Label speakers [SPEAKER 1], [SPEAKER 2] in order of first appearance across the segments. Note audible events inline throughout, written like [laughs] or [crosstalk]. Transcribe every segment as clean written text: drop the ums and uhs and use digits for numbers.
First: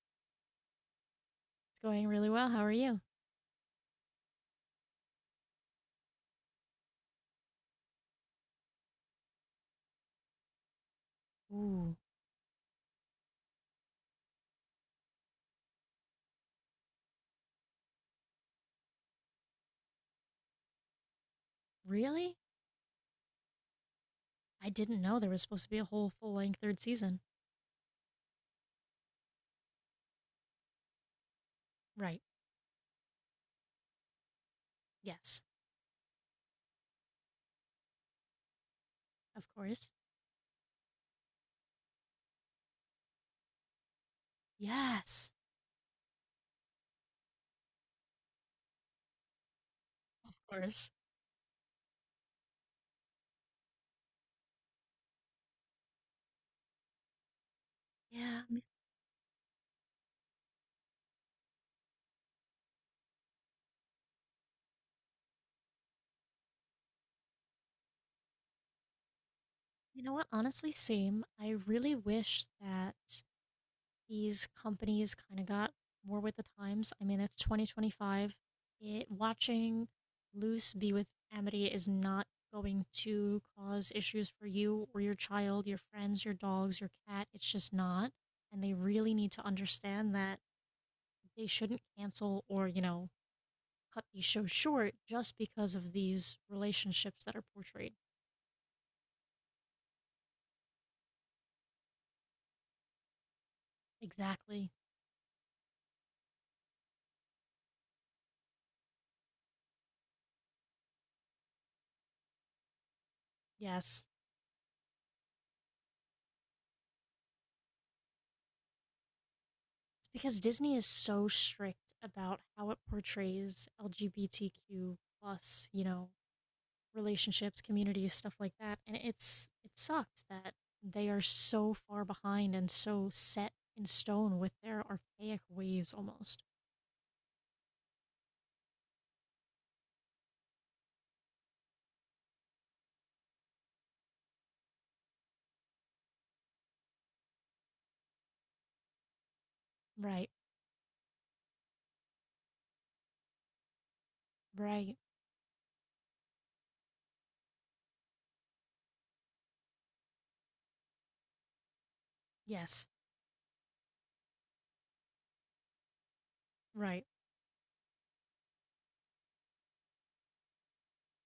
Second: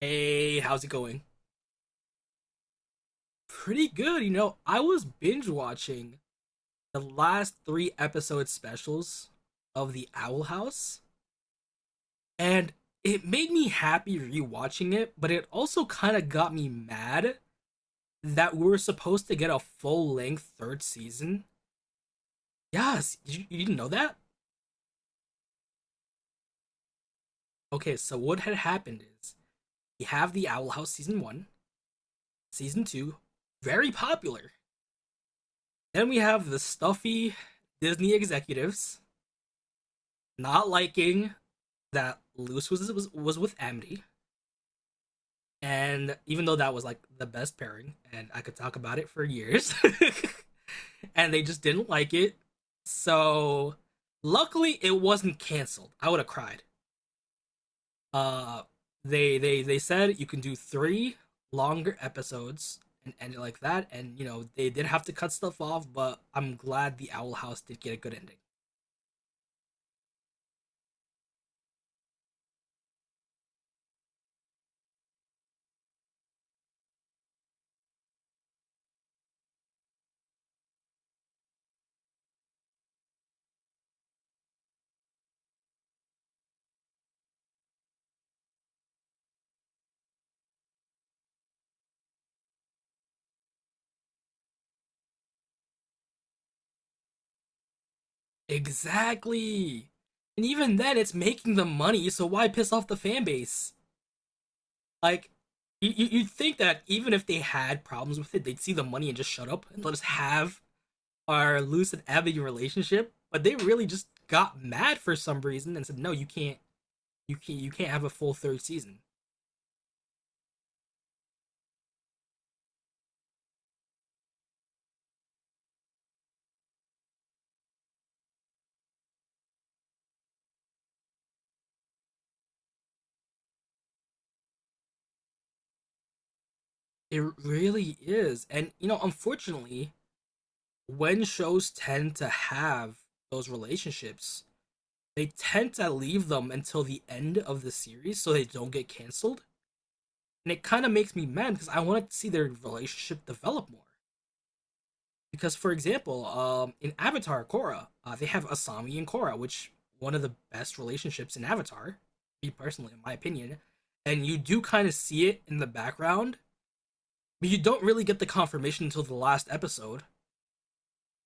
[SPEAKER 1] Hey, how's it going?
[SPEAKER 2] It's going really well. How are you?
[SPEAKER 1] Pretty good. I was binge watching the last three episode specials of The Owl House,
[SPEAKER 2] Ooh,
[SPEAKER 1] and it made me happy rewatching it, but it also kind of got me mad that we were supposed to get a full length third season.
[SPEAKER 2] really?
[SPEAKER 1] Yes, you didn't know that?
[SPEAKER 2] I didn't know there was supposed to be a whole full length third season.
[SPEAKER 1] Okay, so what had happened is we have The Owl House season one,
[SPEAKER 2] Right.
[SPEAKER 1] season two, very popular.
[SPEAKER 2] Yes.
[SPEAKER 1] Then we have the stuffy Disney executives
[SPEAKER 2] Of course.
[SPEAKER 1] not liking that Lewis was with Amity,
[SPEAKER 2] Yes.
[SPEAKER 1] and even though that was like the best pairing, and I could talk about it for years,
[SPEAKER 2] Of course.
[SPEAKER 1] [laughs] and they just didn't like it. So luckily, it wasn't canceled. I would have cried.
[SPEAKER 2] Yeah.
[SPEAKER 1] Uh, they said you can do three longer episodes and end it like that. And you know they did have to cut stuff off, but I'm glad the Owl House did get a good ending.
[SPEAKER 2] You know what? Honestly, same. I really wish that these companies kind of got more with the times. I mean, it's 2025. It watching Loose be with Amity is not going to cause issues for you or your child, your friends, your dogs, your cat. It's just not. And they really need to understand that they shouldn't cancel or, cut these shows short just because of these relationships that are portrayed.
[SPEAKER 1] Exactly. And even then, it's making them money, so why piss off the fan base?
[SPEAKER 2] Exactly.
[SPEAKER 1] Like, you would think that even if they had problems with it, they'd see the money and just shut up and let us have our loose and ambigu relationship. But they really
[SPEAKER 2] Yes.
[SPEAKER 1] just got mad for some reason and said, "No, you can't, you can't, you can't have a full third season."
[SPEAKER 2] Because Disney is so strict about how it portrays LGBTQ plus, relationships, communities, stuff like that. And it sucks that they are so far behind and so set in stone with their archaic ways almost.
[SPEAKER 1] It really is, and you know, unfortunately, when shows tend to have those relationships, they tend to leave them until the end of the series so they don't get canceled.
[SPEAKER 2] Right.
[SPEAKER 1] And it kind of makes me mad because I want to see their relationship develop more.
[SPEAKER 2] Right.
[SPEAKER 1] Because, for example, in Avatar Korra, they have Asami and Korra, which one of the best relationships in Avatar, me
[SPEAKER 2] Yes.
[SPEAKER 1] personally, in my opinion. And you do kind of see it in the background,
[SPEAKER 2] Right.
[SPEAKER 1] but you don't really get the confirmation until the last episode.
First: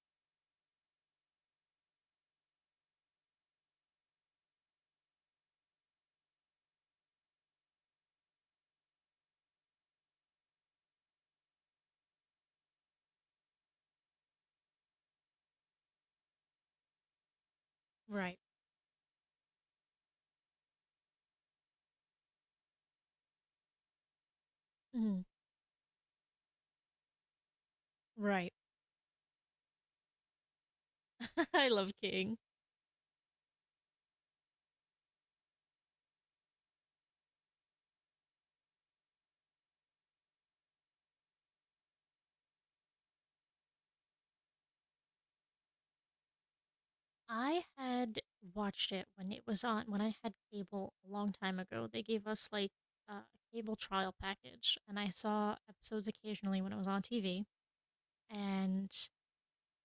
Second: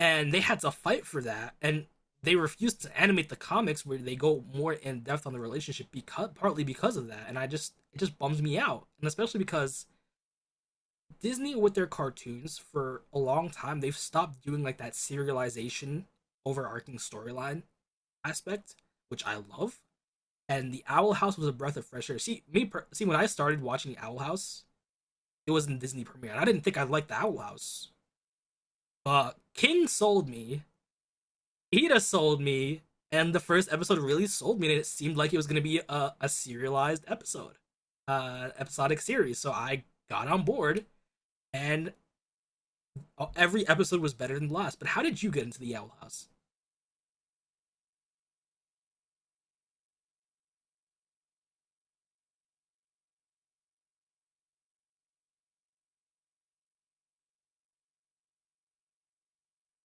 [SPEAKER 1] And they had to fight for that, and they refused to animate the comics where they go more in depth on the relationship because partly because of that. And I just it just bums me out, and especially because Disney with their cartoons for a long time, they've stopped doing like that serialization overarching storyline
[SPEAKER 2] Right.
[SPEAKER 1] aspect, which I love. And the Owl House was a breath of fresh air. See when I started watching the Owl House,
[SPEAKER 2] Mm,
[SPEAKER 1] it was in Disney premiere, and I didn't think I liked the Owl House.
[SPEAKER 2] right.
[SPEAKER 1] But King sold me,
[SPEAKER 2] [laughs] I love
[SPEAKER 1] Ida
[SPEAKER 2] King.
[SPEAKER 1] sold me, and the first episode really sold me. And it seemed like it was going to be a serialized episode, episodic series. So I got on board, and oh, every episode was better than the last. But how did you get into the Owl House?
[SPEAKER 2] I had watched it when it was on when I had cable a long time ago. They gave us like a cable trial package, and I saw episodes occasionally when it was on TV. And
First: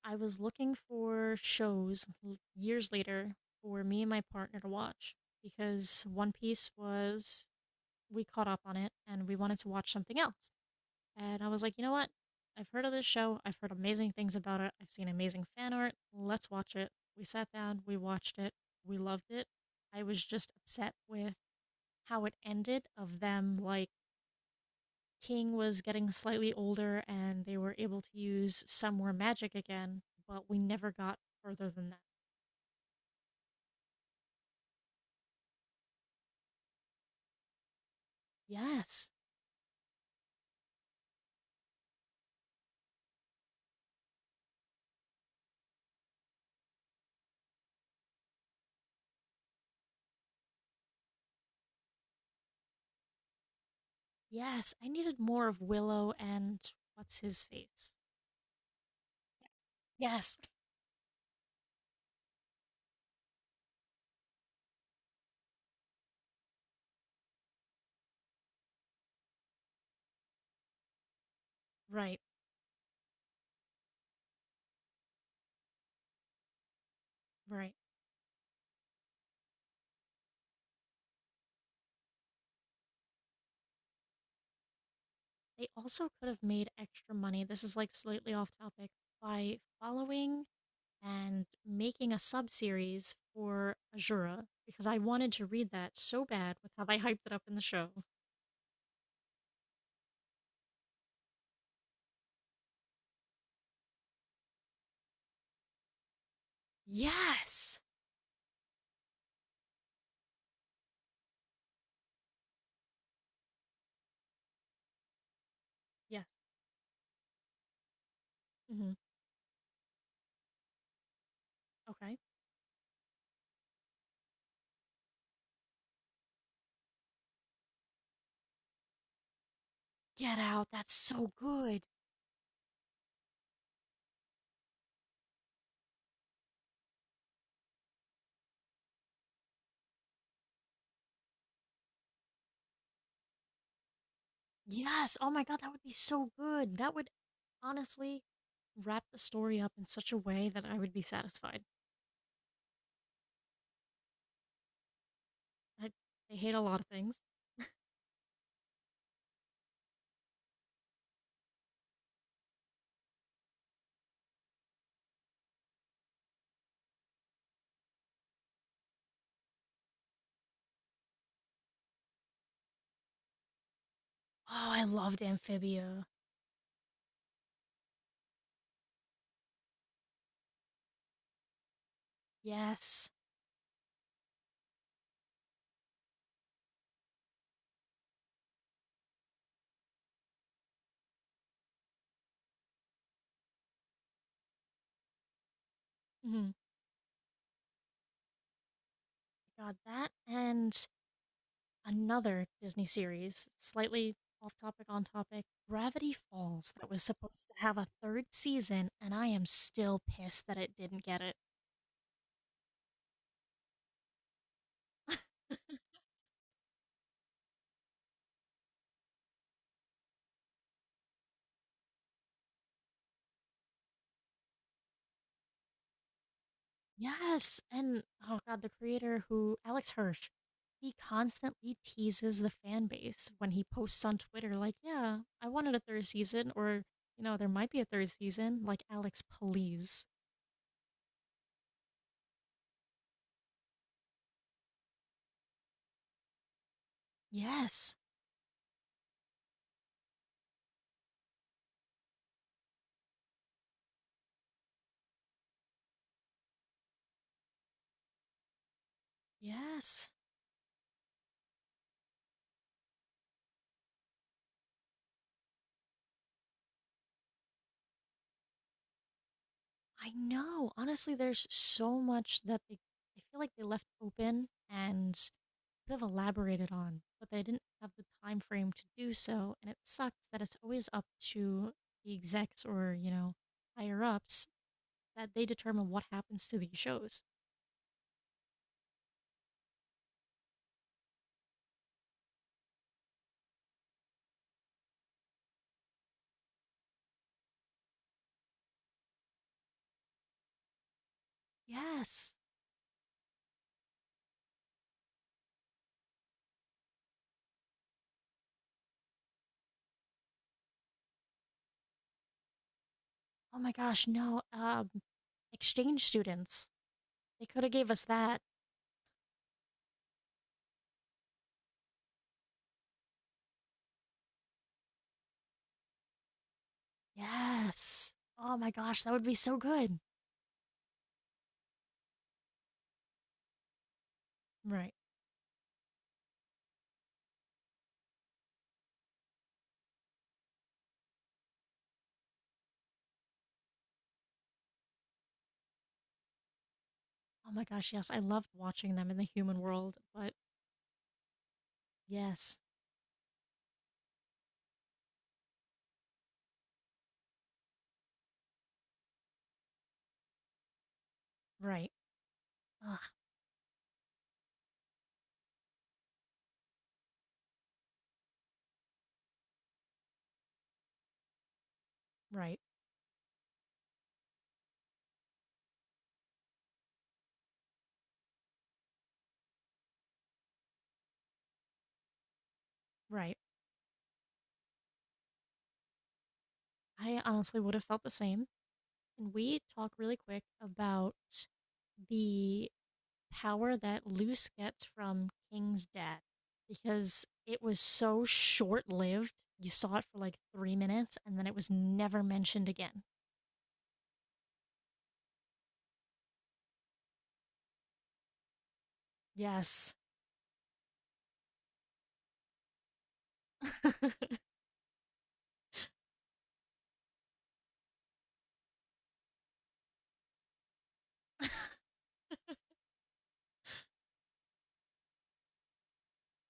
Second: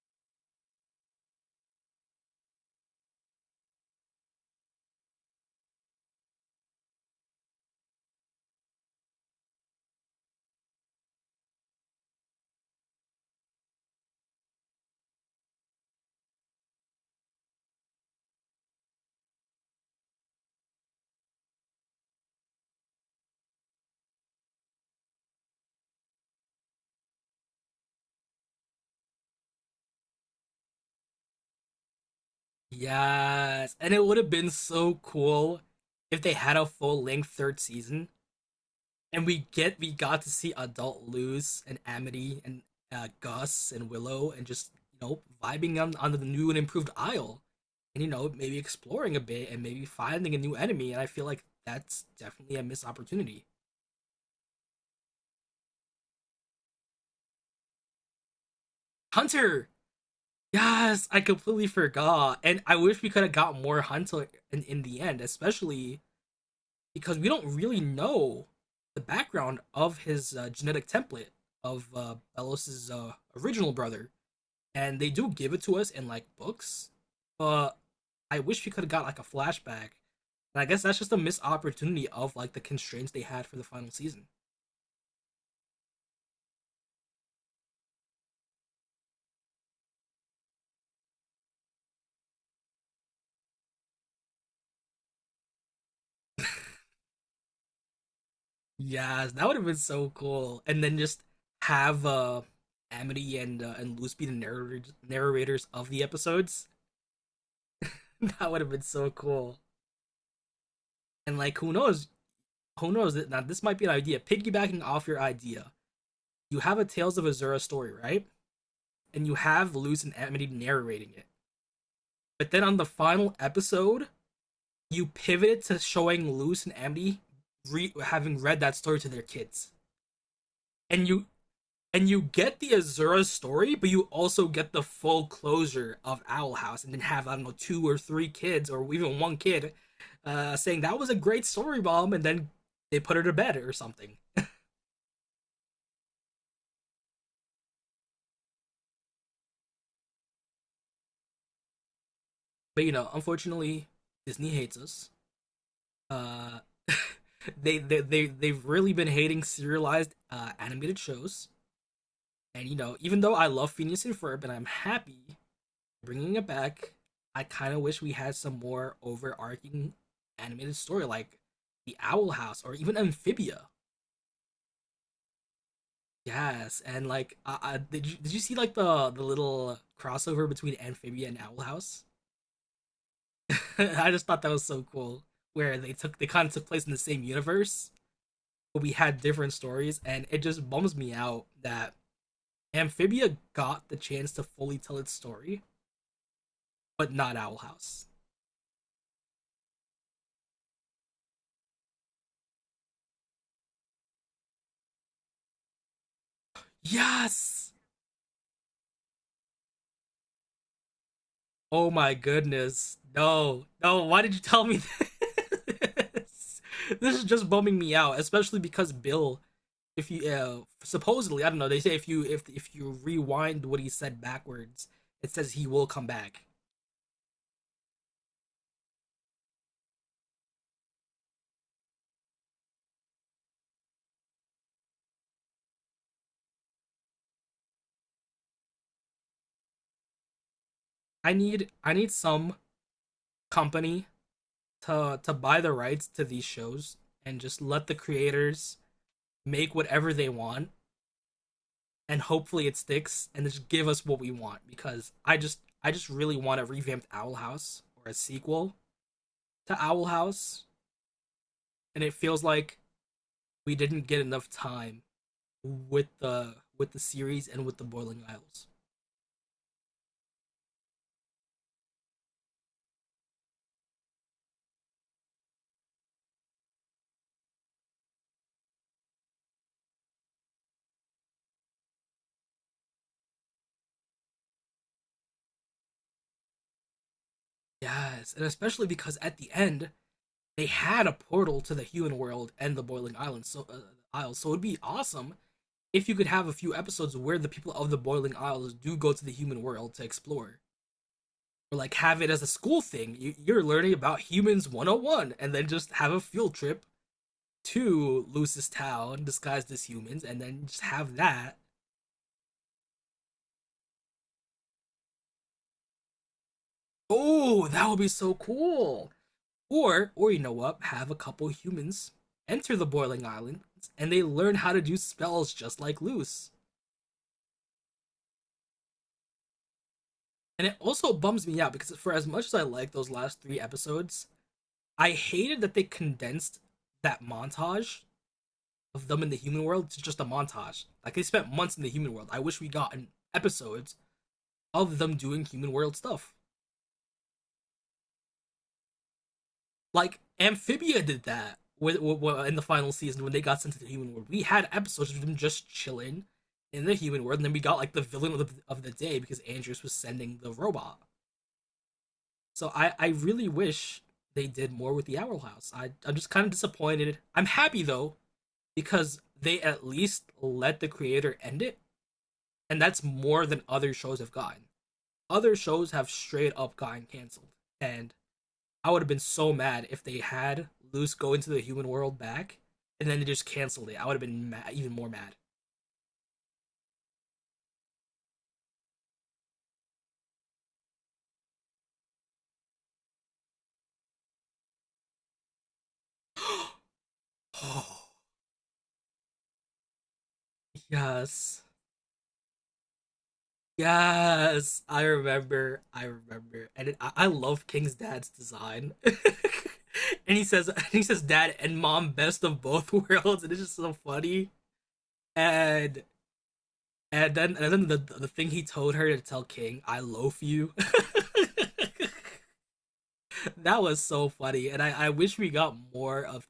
[SPEAKER 2] I was looking for shows years later for me and my partner to watch because One Piece was we caught up on it and we wanted to watch something else. And I was like, you know what? I've heard of this show. I've heard amazing things about it. I've seen amazing fan art. Let's watch it. We sat down, we watched it, we loved it. I was just upset with how it ended of them like King was getting slightly older and they were able to use some more magic again, but we never got further than that.
[SPEAKER 1] Yes, and it would have been so cool if they had a full length third season,
[SPEAKER 2] Yes.
[SPEAKER 1] and we got to see adult Luz and Amity and Gus and Willow, and just you know vibing on the new and improved Isle, and you know maybe exploring a bit and maybe finding a new enemy. And I feel like that's definitely a missed opportunity.
[SPEAKER 2] Yes, I needed more of Willow and what's his face.
[SPEAKER 1] Hunter,
[SPEAKER 2] Yes.
[SPEAKER 1] yes, I completely forgot. And I wish we could have got more Hunter in the end, especially because we don't really know the background of his genetic template of
[SPEAKER 2] Right.
[SPEAKER 1] Belos's original brother. And they do give it to us in like books,
[SPEAKER 2] Right.
[SPEAKER 1] but I wish we could have got like a flashback. And I guess that's just a missed opportunity of like the constraints they had for the final season.
[SPEAKER 2] They also could have made extra money. This is like slightly off topic by following and making a sub series for Azura because I wanted to read that so bad with how they hyped it up in the show.
[SPEAKER 1] Yes, that would have been so cool. And then just have Amity and and Luz be the narrators of the episodes.
[SPEAKER 2] Yes.
[SPEAKER 1] [laughs] That would have been so cool. And like, who knows? Who knows? That now this might be an idea. Piggybacking off your idea,
[SPEAKER 2] Yes.
[SPEAKER 1] you have a Tales of Azura story, right?
[SPEAKER 2] Hmm.
[SPEAKER 1] And you have Luz and Amity narrating it.
[SPEAKER 2] Okay.
[SPEAKER 1] But then on the final episode, you pivoted to showing Luz and Amity having read that story to their kids,
[SPEAKER 2] Get out. That's
[SPEAKER 1] and you
[SPEAKER 2] so good.
[SPEAKER 1] and you get the Azura story, but you also get the full closure of Owl House, and then have I don't know two or three kids, or even one kid, saying that was a great story, mom, and then they put her to bed or something.
[SPEAKER 2] Yes. Oh my God. That would be so good. That would honestly wrap the story up in such a way that I would be satisfied.
[SPEAKER 1] But you know, unfortunately, Disney hates us.
[SPEAKER 2] I, I hate a
[SPEAKER 1] Uh,
[SPEAKER 2] lot of things.
[SPEAKER 1] [laughs] they've really been hating serialized animated shows, and you know, even though I love Phineas and Ferb, and I'm happy bringing it back. I kind of wish we had some more overarching animated story, like the Owl House or even Amphibia.
[SPEAKER 2] Oh, I loved Amphibia.
[SPEAKER 1] Yes, and like, did you see like the little crossover between Amphibia and Owl House?
[SPEAKER 2] Yes.
[SPEAKER 1] [laughs] I just thought that was so cool, where they kind of took place in the same universe, but we had different stories, and it just bums me out that Amphibia got the chance to fully tell its story,
[SPEAKER 2] Mhm.
[SPEAKER 1] but not Owl House.
[SPEAKER 2] God, that and another Disney series, slightly off topic, on topic, Gravity Falls, that was supposed to
[SPEAKER 1] Yes,
[SPEAKER 2] have a third season, and I am still pissed that it didn't get it.
[SPEAKER 1] oh my goodness. No. No, why did you tell me this? [laughs] This is just bumming me out, especially because Bill, if you supposedly, I don't know, they say if you rewind what he said backwards, it says he will come back.
[SPEAKER 2] Yes, and oh God, the creator who, Alex Hirsch, he constantly teases the fan base when he posts on Twitter, like, yeah, I wanted a third season, or, you know, there might be a third season. Like, Alex, please.
[SPEAKER 1] I need some company to buy the rights to these shows and just let the
[SPEAKER 2] Yes,
[SPEAKER 1] creators make whatever they want and hopefully it sticks and just give us what we want because I just really want a revamped Owl House or a sequel to Owl
[SPEAKER 2] yes.
[SPEAKER 1] House, and it feels like we didn't get enough time with the series and with the Boiling Isles.
[SPEAKER 2] I know. Honestly, there's so much that they, I feel like they left open and could have elaborated on, but they didn't have the time frame to do so. And it sucks that it's always up to the execs or, higher ups that they determine what happens to these shows.
[SPEAKER 1] Yes, and especially because at the end they had a portal to the human world and the Boiling Islands, so Isles. So it'd be awesome if you could have a few episodes where the people of the Boiling Isles do go to the human world to explore or like have it
[SPEAKER 2] Yes.
[SPEAKER 1] as a school thing. You're learning about humans 101 and then just have a field trip to Lucis Town disguised as humans and then just have that.
[SPEAKER 2] Oh my gosh, no. Exchange students. They could
[SPEAKER 1] Oh,
[SPEAKER 2] have
[SPEAKER 1] that
[SPEAKER 2] gave
[SPEAKER 1] would
[SPEAKER 2] us
[SPEAKER 1] be so
[SPEAKER 2] that.
[SPEAKER 1] cool. Or you know what, have a couple humans enter the Boiling Island and they learn how to do spells just like Luce.
[SPEAKER 2] Yes. Oh my gosh, that would be so good.
[SPEAKER 1] And it also bums me out because for as much as I like those last three episodes,
[SPEAKER 2] Right.
[SPEAKER 1] I hated that they condensed that montage of them in the human world. It's just a montage. Like, they spent months in the human world. I wish we got an episodes of them doing human world stuff,
[SPEAKER 2] Oh my gosh, yes. I loved watching them in the human world,
[SPEAKER 1] like
[SPEAKER 2] but
[SPEAKER 1] Amphibia did that in
[SPEAKER 2] Yes.
[SPEAKER 1] the final season when they got sent to the human world. We had episodes of them just chilling in the human world, and then we got like the villain of the, day, because Andrews was sending the robot.
[SPEAKER 2] Right.
[SPEAKER 1] So i
[SPEAKER 2] Ugh,
[SPEAKER 1] i really wish they did more with the Owl House. I'm just kind of disappointed. I'm happy though, because they at least let the creator end it,
[SPEAKER 2] right.
[SPEAKER 1] and that's more than other shows have gotten. Other shows have straight up gotten canceled, and I would have been so mad if they had Luce go into the human world back, and then they
[SPEAKER 2] Right.
[SPEAKER 1] just canceled it. I would have been even more mad.
[SPEAKER 2] I honestly would have felt the same. And we talk really quick about the power that Luce gets from King's dad because
[SPEAKER 1] [gasps]
[SPEAKER 2] it was
[SPEAKER 1] Oh,
[SPEAKER 2] so short lived. You saw it for like 3 minutes and then it
[SPEAKER 1] yes.
[SPEAKER 2] was never mentioned again.
[SPEAKER 1] Yes, I remember. I remember, and I love King's dad's design. [laughs] and
[SPEAKER 2] Yes.
[SPEAKER 1] he says, [laughs] and he says, "Dad and Mom, best of both [laughs] worlds," and it's just
[SPEAKER 2] [laughs]
[SPEAKER 1] so funny. And and then the thing he told her to tell King, "I loaf you." [laughs] That was so funny, and I wish we got more of.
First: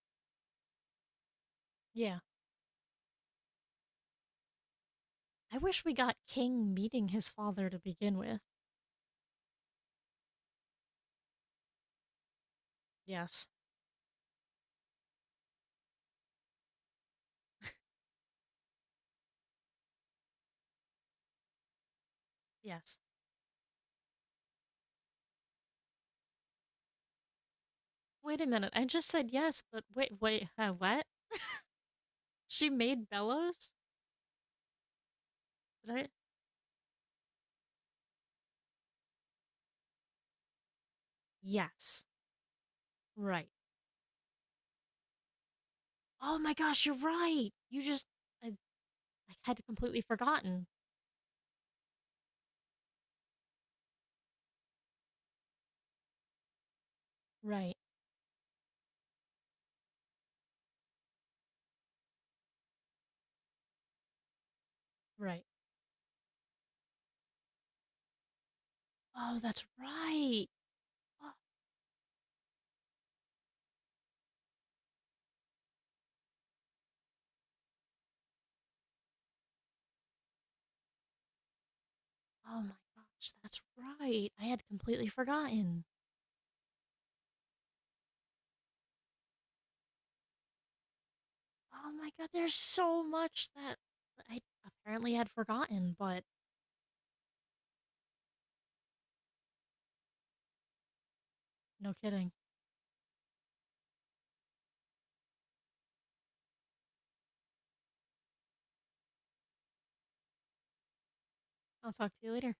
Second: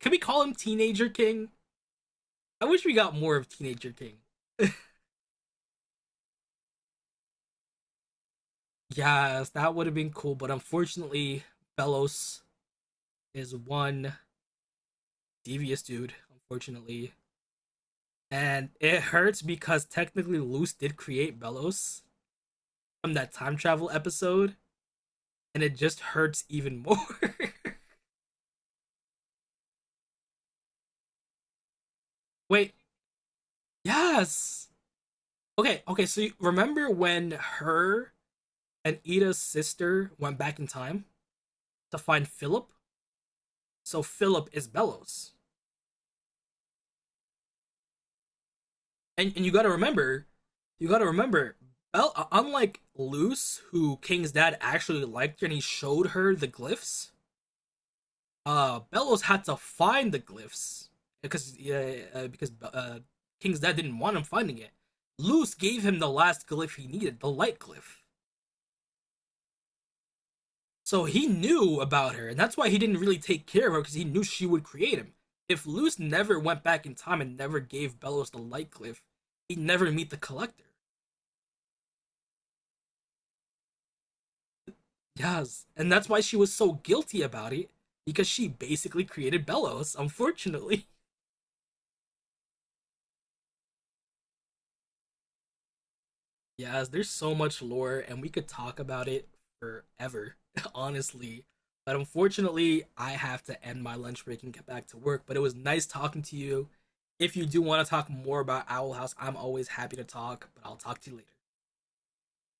[SPEAKER 1] Can we call him Teenager King?
[SPEAKER 2] Yeah.
[SPEAKER 1] I wish we got more of Teenager King. [laughs]
[SPEAKER 2] I wish we got King meeting his father to begin with.
[SPEAKER 1] Yes, that would have been cool, but unfortunately, Belos
[SPEAKER 2] Yes.
[SPEAKER 1] is one devious dude. Unfortunately, and it hurts because technically Luce did create Belos
[SPEAKER 2] Yes.
[SPEAKER 1] from that time travel episode, and it just hurts even more. [laughs]
[SPEAKER 2] Wait a minute. I just said yes, but wait, wait, what? She
[SPEAKER 1] Wait,
[SPEAKER 2] made Bellows?
[SPEAKER 1] yes. Okay,
[SPEAKER 2] Did
[SPEAKER 1] okay.
[SPEAKER 2] I?
[SPEAKER 1] So you remember when her and Ida's sister went back in time? To
[SPEAKER 2] Yes.
[SPEAKER 1] find Philip.
[SPEAKER 2] Right.
[SPEAKER 1] So Philip is Bellows,
[SPEAKER 2] Oh my gosh, you're right. You just
[SPEAKER 1] and
[SPEAKER 2] I had completely forgotten.
[SPEAKER 1] you got to remember, unlike Luce, who King's dad actually liked her and he showed her the glyphs.
[SPEAKER 2] Right.
[SPEAKER 1] Bellows had to find the glyphs because yeah, because King's dad didn't want him finding it.
[SPEAKER 2] Right.
[SPEAKER 1] Luce gave him the last glyph he needed, the light glyph.
[SPEAKER 2] Oh, that's right.
[SPEAKER 1] So he
[SPEAKER 2] Oh,
[SPEAKER 1] knew about her, and that's why he didn't really take care of her because he knew she would create him. If Luce never went back in time and never gave Bellows the light cliff, he'd never meet the collector.
[SPEAKER 2] oh my gosh, that's right. I had completely
[SPEAKER 1] Yes,
[SPEAKER 2] forgotten.
[SPEAKER 1] and that's why she was so guilty about it because she basically created Bellows, unfortunately. [laughs]
[SPEAKER 2] Oh my god, there's so much that I apparently had forgotten, but
[SPEAKER 1] Yes, there's so much lore, and we could talk about it forever, [laughs] honestly.
[SPEAKER 2] no
[SPEAKER 1] But
[SPEAKER 2] kidding.
[SPEAKER 1] unfortunately, I have to end my lunch break and get back to work. But it was nice talking to you. If you do want to talk more about Owl House, I'm always happy to talk, but I'll talk to you later.
[SPEAKER 2] I'll talk to you later.